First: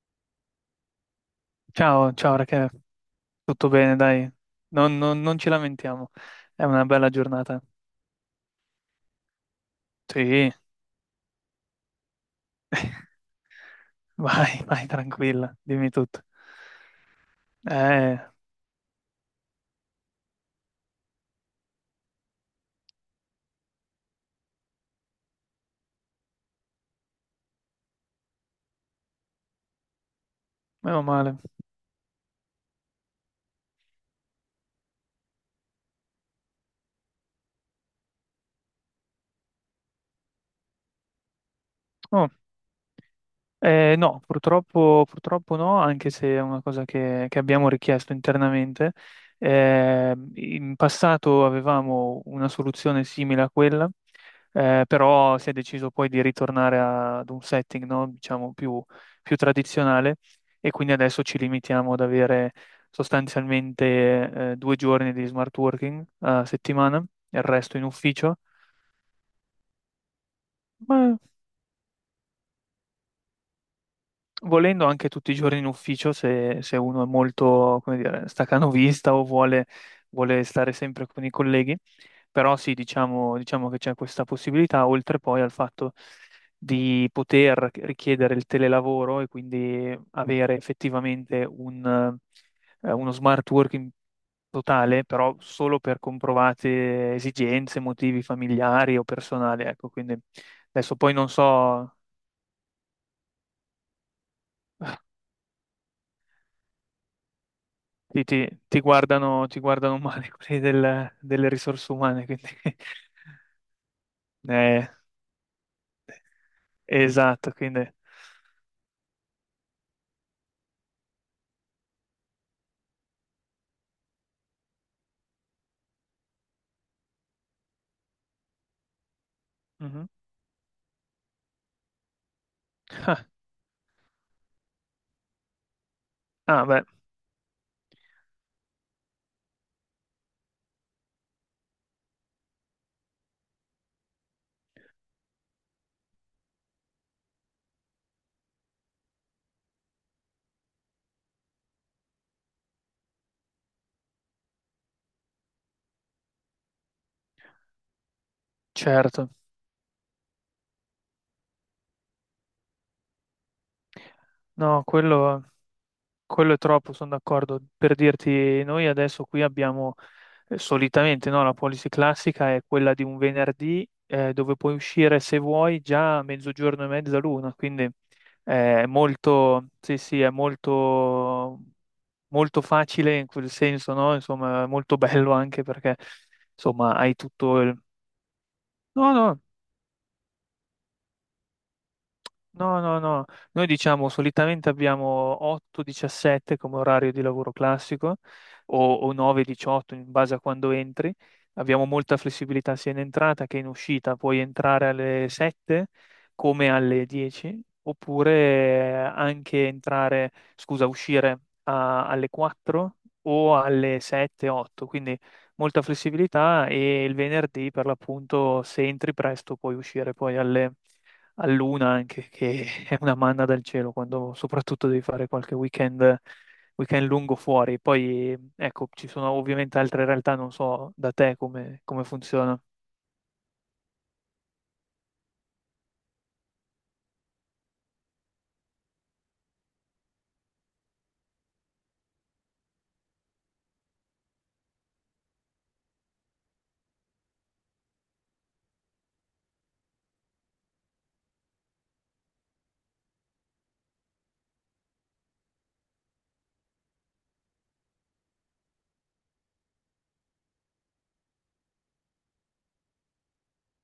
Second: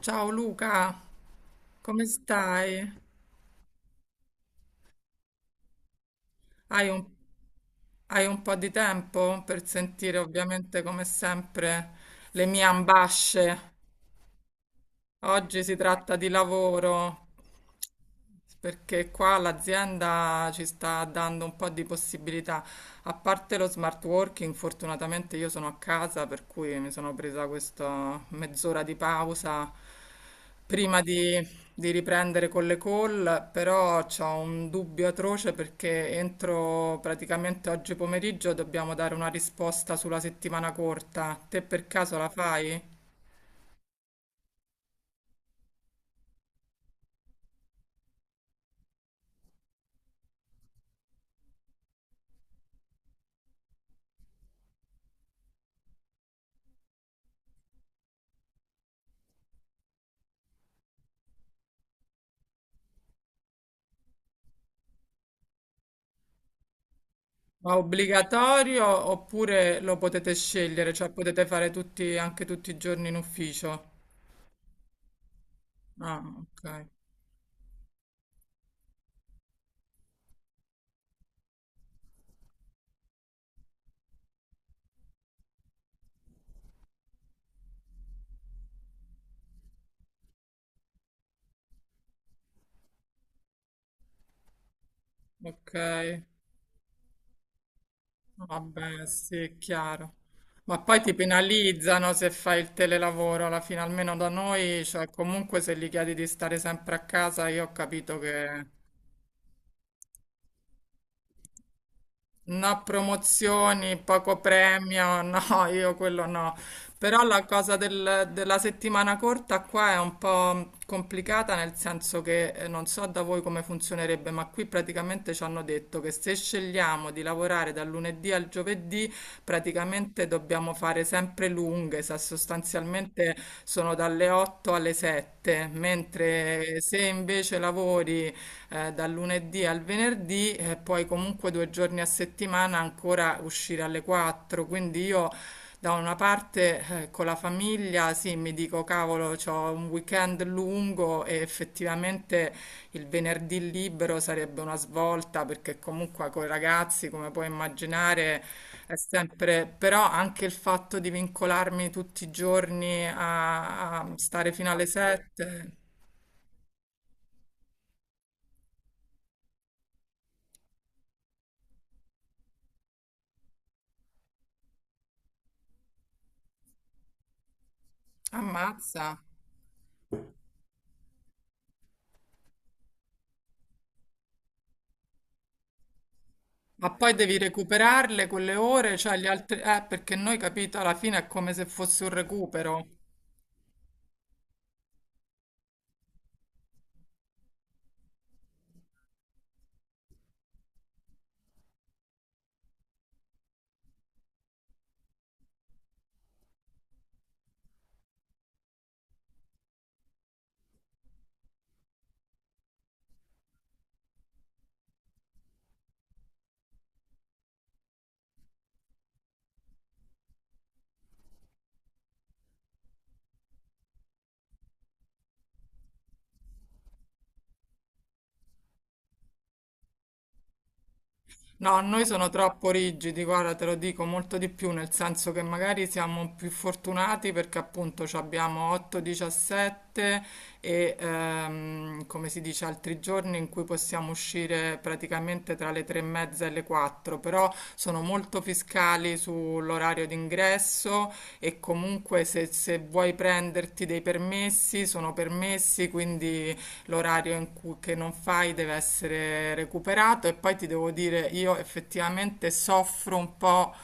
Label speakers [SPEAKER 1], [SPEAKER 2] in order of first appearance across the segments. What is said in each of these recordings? [SPEAKER 1] Ciao Luca, come
[SPEAKER 2] Ciao, ciao Rachele,
[SPEAKER 1] stai?
[SPEAKER 2] tutto bene, dai, non ci lamentiamo, è una
[SPEAKER 1] Hai un,
[SPEAKER 2] bella giornata.
[SPEAKER 1] hai un po' di tempo per sentire
[SPEAKER 2] Sì.
[SPEAKER 1] ovviamente come sempre le mie ambasce.
[SPEAKER 2] Vai, vai, tranquilla,
[SPEAKER 1] Oggi si
[SPEAKER 2] dimmi
[SPEAKER 1] tratta
[SPEAKER 2] tutto.
[SPEAKER 1] di lavoro.
[SPEAKER 2] Eh,
[SPEAKER 1] Perché qua l'azienda ci sta dando un po' di possibilità, a parte lo smart working, fortunatamente io sono a casa, per cui mi sono presa questa mezz'ora di pausa prima
[SPEAKER 2] Meno male.
[SPEAKER 1] di, di riprendere con le call, però ho un dubbio atroce perché entro praticamente oggi pomeriggio dobbiamo dare una risposta sulla settimana corta. Te per caso la
[SPEAKER 2] Oh.
[SPEAKER 1] fai?
[SPEAKER 2] No, purtroppo no, anche se è una cosa che abbiamo richiesto internamente. In passato avevamo una soluzione simile a quella, però si è deciso poi di ritornare ad un setting, no, diciamo più, più tradizionale, e quindi adesso ci limitiamo ad avere sostanzialmente, due giorni di smart working a settimana, il
[SPEAKER 1] Ma
[SPEAKER 2] resto in ufficio.
[SPEAKER 1] obbligatorio oppure lo potete scegliere, cioè potete fare tutti, anche tutti i giorni in ufficio?
[SPEAKER 2] Volendo anche tutti i giorni in ufficio,
[SPEAKER 1] Ah,
[SPEAKER 2] se
[SPEAKER 1] ok,
[SPEAKER 2] uno è molto, come dire, staccanovista o vuole stare sempre con i colleghi, però sì, diciamo che c'è questa possibilità, oltre poi al fatto di poter richiedere il telelavoro e quindi avere effettivamente un, uno smart working totale, però
[SPEAKER 1] ok,
[SPEAKER 2] solo per comprovate esigenze, motivi familiari o
[SPEAKER 1] vabbè, sì, è
[SPEAKER 2] personali, ecco,
[SPEAKER 1] chiaro.
[SPEAKER 2] quindi
[SPEAKER 1] Ma
[SPEAKER 2] adesso
[SPEAKER 1] poi
[SPEAKER 2] poi
[SPEAKER 1] ti
[SPEAKER 2] non so.
[SPEAKER 1] penalizzano se fai il telelavoro, alla fine almeno da noi, cioè comunque se gli chiedi di stare sempre a casa, io ho capito che
[SPEAKER 2] Ti guardano male quelli delle risorse umane, quindi...
[SPEAKER 1] no, promozioni, poco
[SPEAKER 2] Eh,
[SPEAKER 1] premio, no, io quello no. Però la
[SPEAKER 2] esatto,
[SPEAKER 1] cosa
[SPEAKER 2] quindi...
[SPEAKER 1] della settimana corta qua è un po' complicata, nel senso che non so da voi come funzionerebbe, ma qui praticamente ci hanno detto che se scegliamo di lavorare dal lunedì al giovedì,
[SPEAKER 2] Mhm.
[SPEAKER 1] praticamente dobbiamo fare sempre lunghe,
[SPEAKER 2] Ah,
[SPEAKER 1] sostanzialmente sono dalle 8 alle 7,
[SPEAKER 2] ah,
[SPEAKER 1] mentre
[SPEAKER 2] beh,
[SPEAKER 1] se invece lavori dal lunedì al venerdì e poi comunque due giorni a settimana ancora uscire alle 4, quindi io da una parte con la famiglia sì, mi dico cavolo, ho un weekend lungo e effettivamente il venerdì libero sarebbe una svolta perché comunque con i ragazzi, come puoi immaginare, è
[SPEAKER 2] certo.
[SPEAKER 1] sempre, però anche il fatto di vincolarmi tutti i giorni a stare fino
[SPEAKER 2] No,
[SPEAKER 1] alle
[SPEAKER 2] quello,
[SPEAKER 1] 7,
[SPEAKER 2] quello è troppo, sono d'accordo. Per dirti, noi adesso qui abbiamo solitamente, no, la policy classica è quella di un venerdì dove puoi uscire se vuoi già a mezzogiorno e mezza l'una, quindi è
[SPEAKER 1] ammazza.
[SPEAKER 2] molto, sì, sì, è molto molto facile in quel senso, no? Insomma, molto bello anche perché,
[SPEAKER 1] Ma
[SPEAKER 2] insomma,
[SPEAKER 1] poi
[SPEAKER 2] hai
[SPEAKER 1] devi
[SPEAKER 2] tutto il...
[SPEAKER 1] recuperarle quelle ore,
[SPEAKER 2] No,
[SPEAKER 1] cioè gli
[SPEAKER 2] no.
[SPEAKER 1] altri... Perché noi, capito, alla fine è come se fosse un
[SPEAKER 2] No,
[SPEAKER 1] recupero.
[SPEAKER 2] no, no, noi diciamo solitamente abbiamo 8-17 come orario di lavoro classico o 9-18 in base a quando entri, abbiamo molta flessibilità sia in entrata che in uscita, puoi entrare alle 7 come alle 10 oppure anche entrare, scusa, uscire alle 4 o alle 7-8, quindi molta flessibilità e il venerdì per l'appunto se entri presto puoi uscire poi alle a Luna anche, che è una manna dal cielo quando soprattutto devi fare qualche weekend, weekend lungo fuori. Poi, ecco, ci sono ovviamente altre realtà, non so da te
[SPEAKER 1] No, a noi
[SPEAKER 2] come
[SPEAKER 1] sono
[SPEAKER 2] funziona.
[SPEAKER 1] troppo rigidi, guarda, te lo dico molto di più, nel senso che magari siamo più fortunati perché appunto ci abbiamo 8-17 e come si dice altri giorni in cui possiamo uscire praticamente tra le 3 e mezza e le 4, però sono molto fiscali sull'orario d'ingresso e comunque se vuoi prenderti dei permessi sono permessi, quindi l'orario in cui, che non fai deve essere recuperato e poi ti devo dire, io effettivamente soffro un po'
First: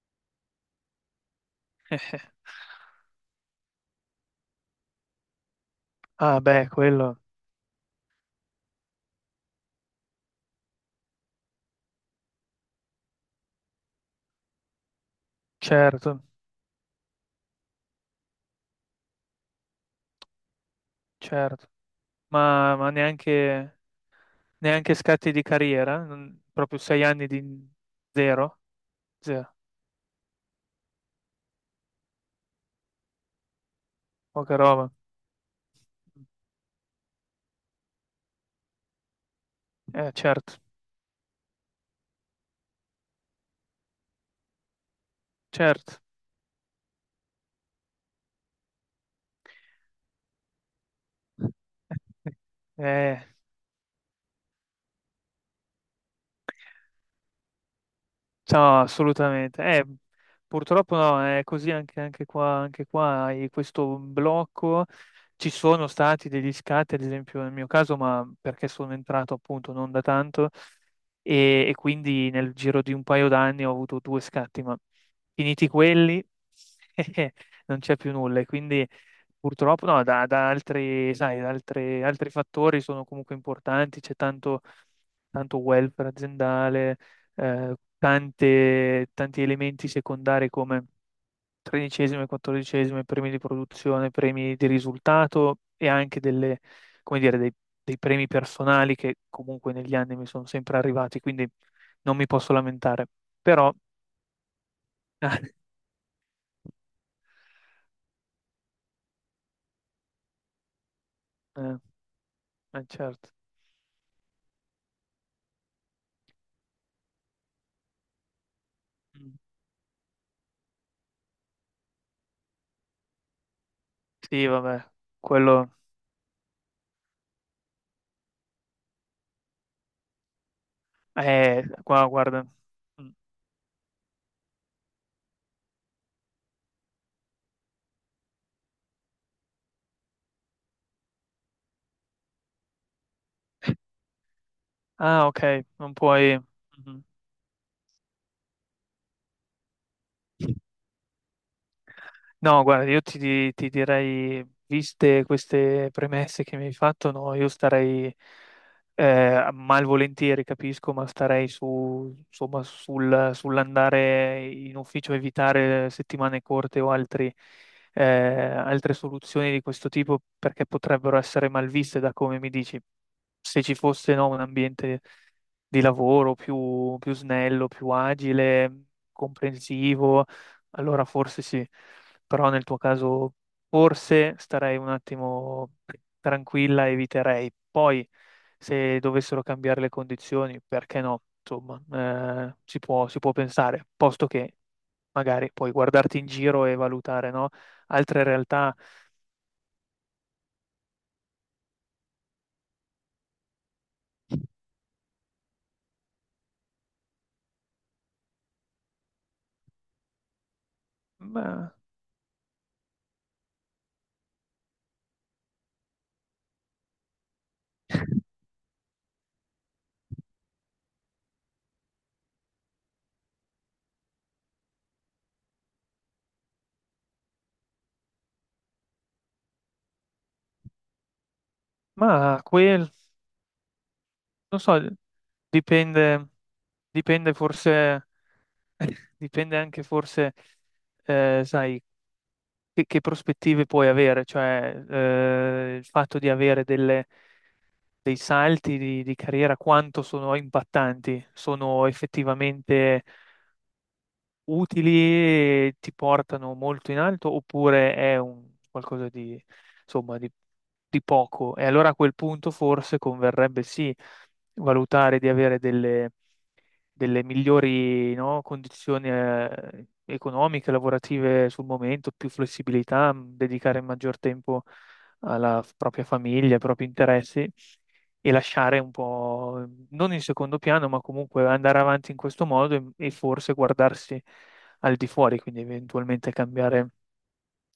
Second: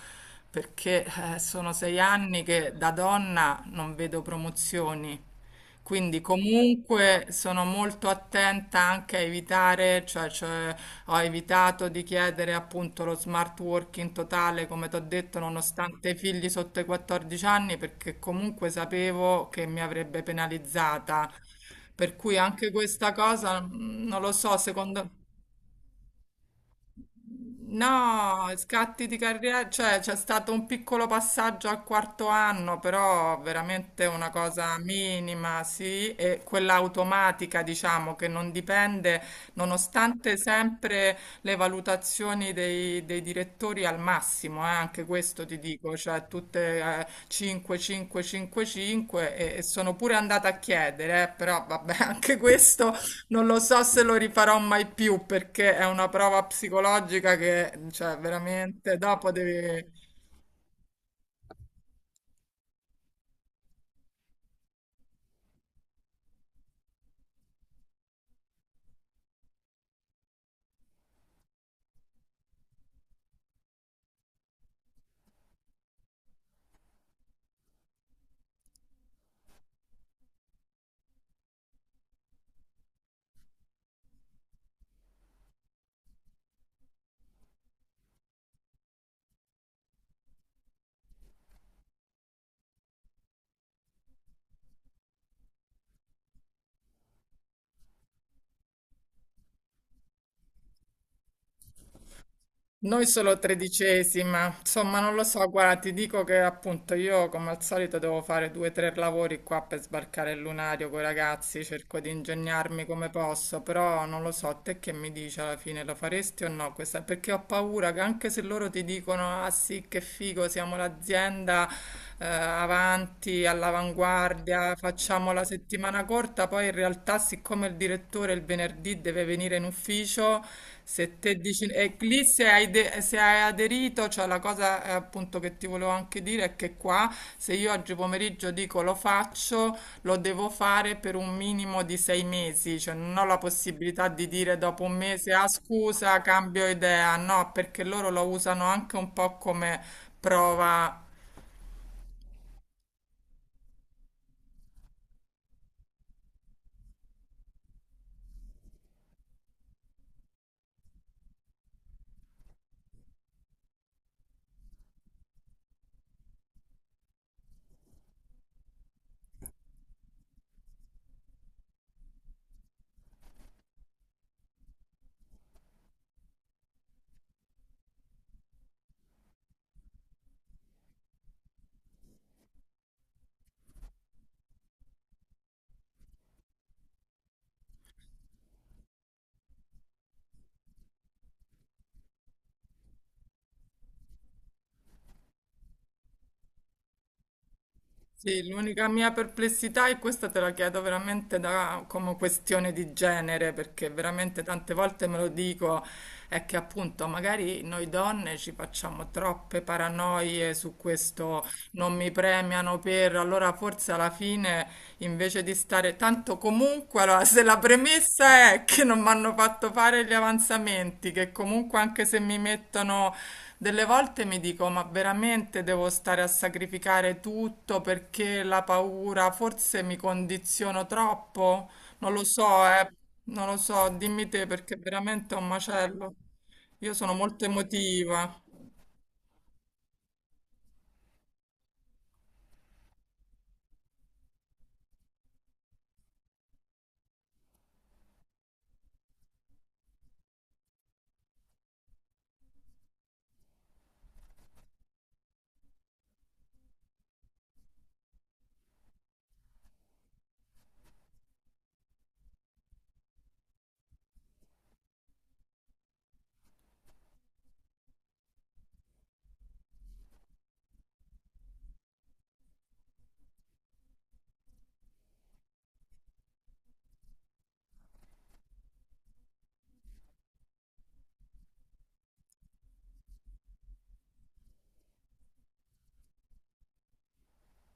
[SPEAKER 1] perché sono 6 anni che da donna non vedo promozioni. Quindi
[SPEAKER 2] Ah, beh, quello,
[SPEAKER 1] comunque sono molto attenta anche a evitare, cioè, ho evitato di chiedere appunto lo smart working totale, come ti ho detto, nonostante i
[SPEAKER 2] certo,
[SPEAKER 1] figli sotto i 14 anni, perché comunque sapevo che mi avrebbe penalizzata,
[SPEAKER 2] certo.
[SPEAKER 1] per cui anche
[SPEAKER 2] Ma
[SPEAKER 1] questa cosa,
[SPEAKER 2] neanche,
[SPEAKER 1] non lo so,
[SPEAKER 2] neanche
[SPEAKER 1] secondo...
[SPEAKER 2] scatti di carriera? Non- proprio sei anni di
[SPEAKER 1] No,
[SPEAKER 2] zero?
[SPEAKER 1] scatti di
[SPEAKER 2] Zero,
[SPEAKER 1] carriera, cioè c'è stato un piccolo passaggio al quarto anno, però veramente una
[SPEAKER 2] poca
[SPEAKER 1] cosa
[SPEAKER 2] roba.
[SPEAKER 1] minima, sì, e quella automatica, diciamo, che non dipende, nonostante
[SPEAKER 2] Certo,
[SPEAKER 1] sempre le valutazioni dei direttori al massimo. Anche questo ti dico,
[SPEAKER 2] certo.
[SPEAKER 1] cioè tutte 5, 5, 5, 5 e sono pure andata a chiedere, però vabbè, anche questo
[SPEAKER 2] Eh.
[SPEAKER 1] non lo so se lo rifarò mai più perché è una prova psicologica che, cioè,
[SPEAKER 2] Ciao,
[SPEAKER 1] veramente dopo
[SPEAKER 2] assolutamente.
[SPEAKER 1] devi.
[SPEAKER 2] Purtroppo no, è così anche, anche qua hai questo blocco. Ci sono stati degli scatti, ad esempio nel mio caso, ma perché sono entrato appunto non da tanto e quindi nel giro di un paio d'anni ho avuto due scatti, ma finiti quelli non c'è più nulla. E quindi purtroppo no, da altri, sai, da altri fattori sono comunque importanti, c'è tanto tanto welfare aziendale, tanti elementi secondari come tredicesime, quattordicesime, premi di produzione, premi di risultato e anche delle, come dire, dei, dei premi personali che comunque negli anni mi sono sempre arrivati, quindi non mi posso
[SPEAKER 1] Noi
[SPEAKER 2] lamentare.
[SPEAKER 1] solo
[SPEAKER 2] Però,
[SPEAKER 1] tredicesima, insomma, non lo so. Guarda, ti dico che appunto io, come al solito, devo fare due o tre lavori qua per sbarcare il lunario con i ragazzi.
[SPEAKER 2] eh,
[SPEAKER 1] Cerco di ingegnarmi come
[SPEAKER 2] certo.
[SPEAKER 1] posso, però non lo so. Te che mi dici alla fine, lo faresti o no? Questa... Perché ho paura che anche se loro ti
[SPEAKER 2] Mm.
[SPEAKER 1] dicono, ah sì, che figo, siamo l'azienda, avanti,
[SPEAKER 2] Sì,
[SPEAKER 1] all'avanguardia,
[SPEAKER 2] vabbè,
[SPEAKER 1] facciamo la
[SPEAKER 2] quello...
[SPEAKER 1] settimana corta, poi in realtà siccome il direttore il venerdì deve venire in ufficio, se te dici, e
[SPEAKER 2] Qua,
[SPEAKER 1] lì
[SPEAKER 2] guarda.
[SPEAKER 1] se hai,
[SPEAKER 2] Mm.
[SPEAKER 1] se hai aderito, cioè la cosa appunto che ti volevo anche dire è che qua se io oggi pomeriggio dico lo faccio, lo devo fare per un minimo di 6 mesi, cioè non ho la possibilità di dire dopo un
[SPEAKER 2] Ah,
[SPEAKER 1] mese,
[SPEAKER 2] ok,
[SPEAKER 1] ah
[SPEAKER 2] non
[SPEAKER 1] scusa,
[SPEAKER 2] puoi...
[SPEAKER 1] cambio
[SPEAKER 2] Mhm.
[SPEAKER 1] idea, no, perché loro lo usano anche un po' come prova.
[SPEAKER 2] No, guarda, io ti, ti direi, viste queste premesse che mi hai fatto, no, io starei malvolentieri, capisco, ma starei su, insomma, sull'andare in ufficio, evitare settimane corte o altri, altre soluzioni di questo tipo perché potrebbero essere malviste da come mi dici se ci fosse, no, un ambiente di lavoro più, più snello, più agile, comprensivo, allora forse sì. Però nel tuo caso forse starei un attimo tranquilla, eviterei. Poi se dovessero cambiare le condizioni, perché no? Insomma, si può pensare, posto che magari puoi guardarti in giro e valutare, no? Altre
[SPEAKER 1] Sì,
[SPEAKER 2] realtà.
[SPEAKER 1] l'unica mia perplessità, e questa te la chiedo veramente da, come questione di genere, perché veramente tante volte me lo dico, è che appunto magari noi donne ci facciamo troppe paranoie su questo,
[SPEAKER 2] Ma,
[SPEAKER 1] non mi premiano per, allora forse alla fine invece di stare tanto comunque, allora se la premessa è che non mi hanno fatto fare gli avanzamenti, che comunque anche se mi mettono... Delle volte mi dico, ma veramente devo stare a sacrificare tutto perché la paura, forse mi condiziono troppo? Non lo
[SPEAKER 2] ma
[SPEAKER 1] so,
[SPEAKER 2] quel,
[SPEAKER 1] non lo so, dimmi te
[SPEAKER 2] non so,
[SPEAKER 1] perché veramente è un macello.
[SPEAKER 2] dipende.
[SPEAKER 1] Io sono
[SPEAKER 2] Dipende
[SPEAKER 1] molto
[SPEAKER 2] forse,
[SPEAKER 1] emotiva.
[SPEAKER 2] dipende anche forse, sai, che prospettive puoi avere, cioè il fatto di avere dei salti di carriera, quanto sono impattanti, sono effettivamente utili e ti portano molto in alto oppure è un qualcosa di, insomma, di poco. E allora a quel punto forse converrebbe sì valutare di avere delle delle migliori, no, condizioni economiche, lavorative sul momento, più flessibilità, dedicare maggior tempo alla propria famiglia, ai propri interessi e lasciare un po', mm, non in secondo piano, ma comunque andare avanti in questo modo e forse guardarsi al di fuori, quindi eventualmente cambiare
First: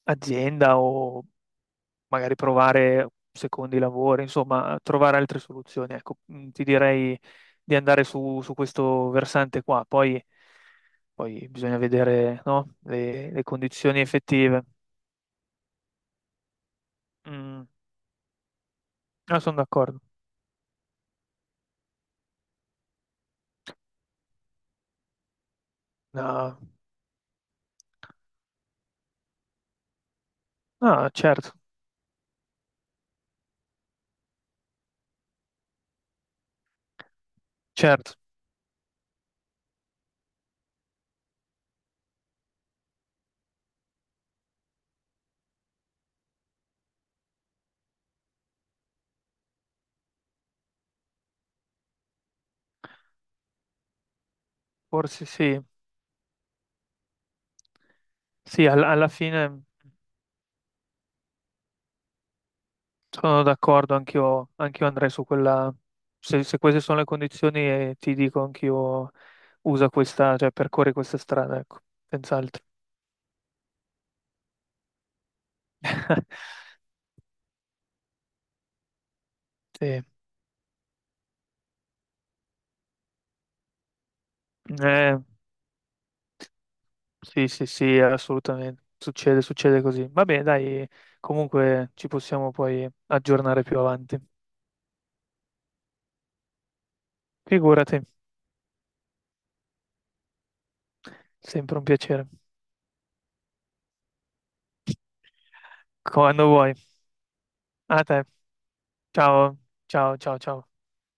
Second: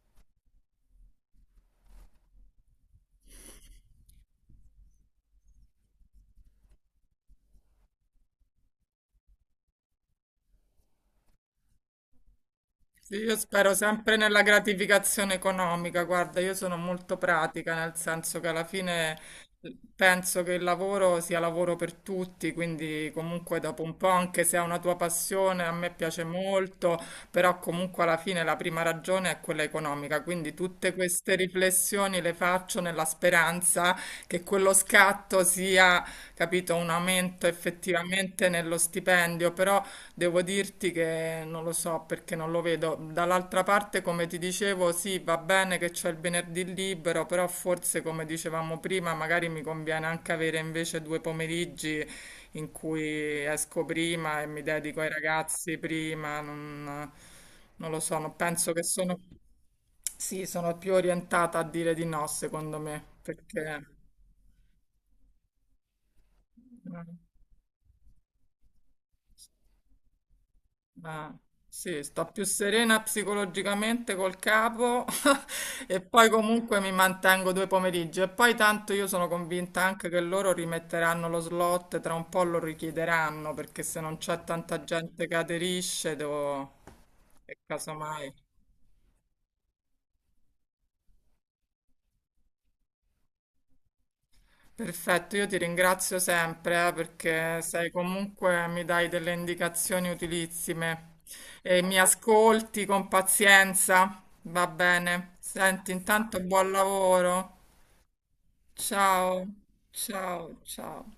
[SPEAKER 2] azienda o magari provare secondi lavori, insomma, trovare altre soluzioni. Ecco, mm, ti direi di andare su, su questo versante qua, poi, poi bisogna vedere, no,
[SPEAKER 1] Sì, io
[SPEAKER 2] le
[SPEAKER 1] spero
[SPEAKER 2] condizioni
[SPEAKER 1] sempre nella
[SPEAKER 2] effettive.
[SPEAKER 1] gratificazione economica, guarda, io sono molto
[SPEAKER 2] Mm,
[SPEAKER 1] pratica, nel senso che alla fine
[SPEAKER 2] ah, sono d'accordo.
[SPEAKER 1] penso che il lavoro sia lavoro per tutti, quindi comunque dopo un po', anche se è una tua passione, a me piace
[SPEAKER 2] No,
[SPEAKER 1] molto, però comunque alla fine la prima ragione è quella economica, quindi tutte
[SPEAKER 2] no,
[SPEAKER 1] queste
[SPEAKER 2] certo,
[SPEAKER 1] riflessioni le faccio nella speranza che quello scatto sia, capito, un aumento
[SPEAKER 2] certo,
[SPEAKER 1] effettivamente nello stipendio, però... Devo dirti che non lo so perché non lo vedo. Dall'altra parte, come ti dicevo, sì, va bene che c'è il venerdì libero, però forse, come dicevamo prima, magari mi conviene anche avere invece due pomeriggi in cui esco prima e mi dedico ai
[SPEAKER 2] forse sì.
[SPEAKER 1] ragazzi prima. Non lo so, non
[SPEAKER 2] Sì,
[SPEAKER 1] penso che
[SPEAKER 2] alla
[SPEAKER 1] sono...
[SPEAKER 2] fine
[SPEAKER 1] Sì, sono più orientata a dire di no, secondo me,
[SPEAKER 2] sono
[SPEAKER 1] perché...
[SPEAKER 2] d'accordo, anch'io anch'io andrei su quella. Se queste sono le
[SPEAKER 1] eh,
[SPEAKER 2] condizioni, ti dico anch'io usa questa, cioè percorri questa
[SPEAKER 1] Ah,
[SPEAKER 2] strada, ecco,
[SPEAKER 1] sì, sto più
[SPEAKER 2] senz'altro.
[SPEAKER 1] serena psicologicamente col capo e poi comunque mi mantengo due pomeriggi e poi tanto io sono convinta
[SPEAKER 2] Sì.
[SPEAKER 1] anche che loro rimetteranno lo slot, tra un po' lo richiederanno perché se non c'è tanta
[SPEAKER 2] Eh,
[SPEAKER 1] gente che aderisce devo...
[SPEAKER 2] sì,
[SPEAKER 1] e
[SPEAKER 2] sì, sì,
[SPEAKER 1] casomai...
[SPEAKER 2] assolutamente. Succede, succede così. Va bene, dai, comunque ci possiamo poi aggiornare più avanti.
[SPEAKER 1] Perfetto, io ti ringrazio sempre, perché sei
[SPEAKER 2] Figurati,
[SPEAKER 1] comunque mi dai delle indicazioni utilissime
[SPEAKER 2] sempre
[SPEAKER 1] e
[SPEAKER 2] un
[SPEAKER 1] mi
[SPEAKER 2] piacere.
[SPEAKER 1] ascolti con pazienza. Va bene. Senti, intanto
[SPEAKER 2] Quando
[SPEAKER 1] buon
[SPEAKER 2] vuoi.
[SPEAKER 1] lavoro.
[SPEAKER 2] A te.
[SPEAKER 1] Ciao,
[SPEAKER 2] Ciao, ciao, ciao,
[SPEAKER 1] ciao,
[SPEAKER 2] ciao.
[SPEAKER 1] ciao.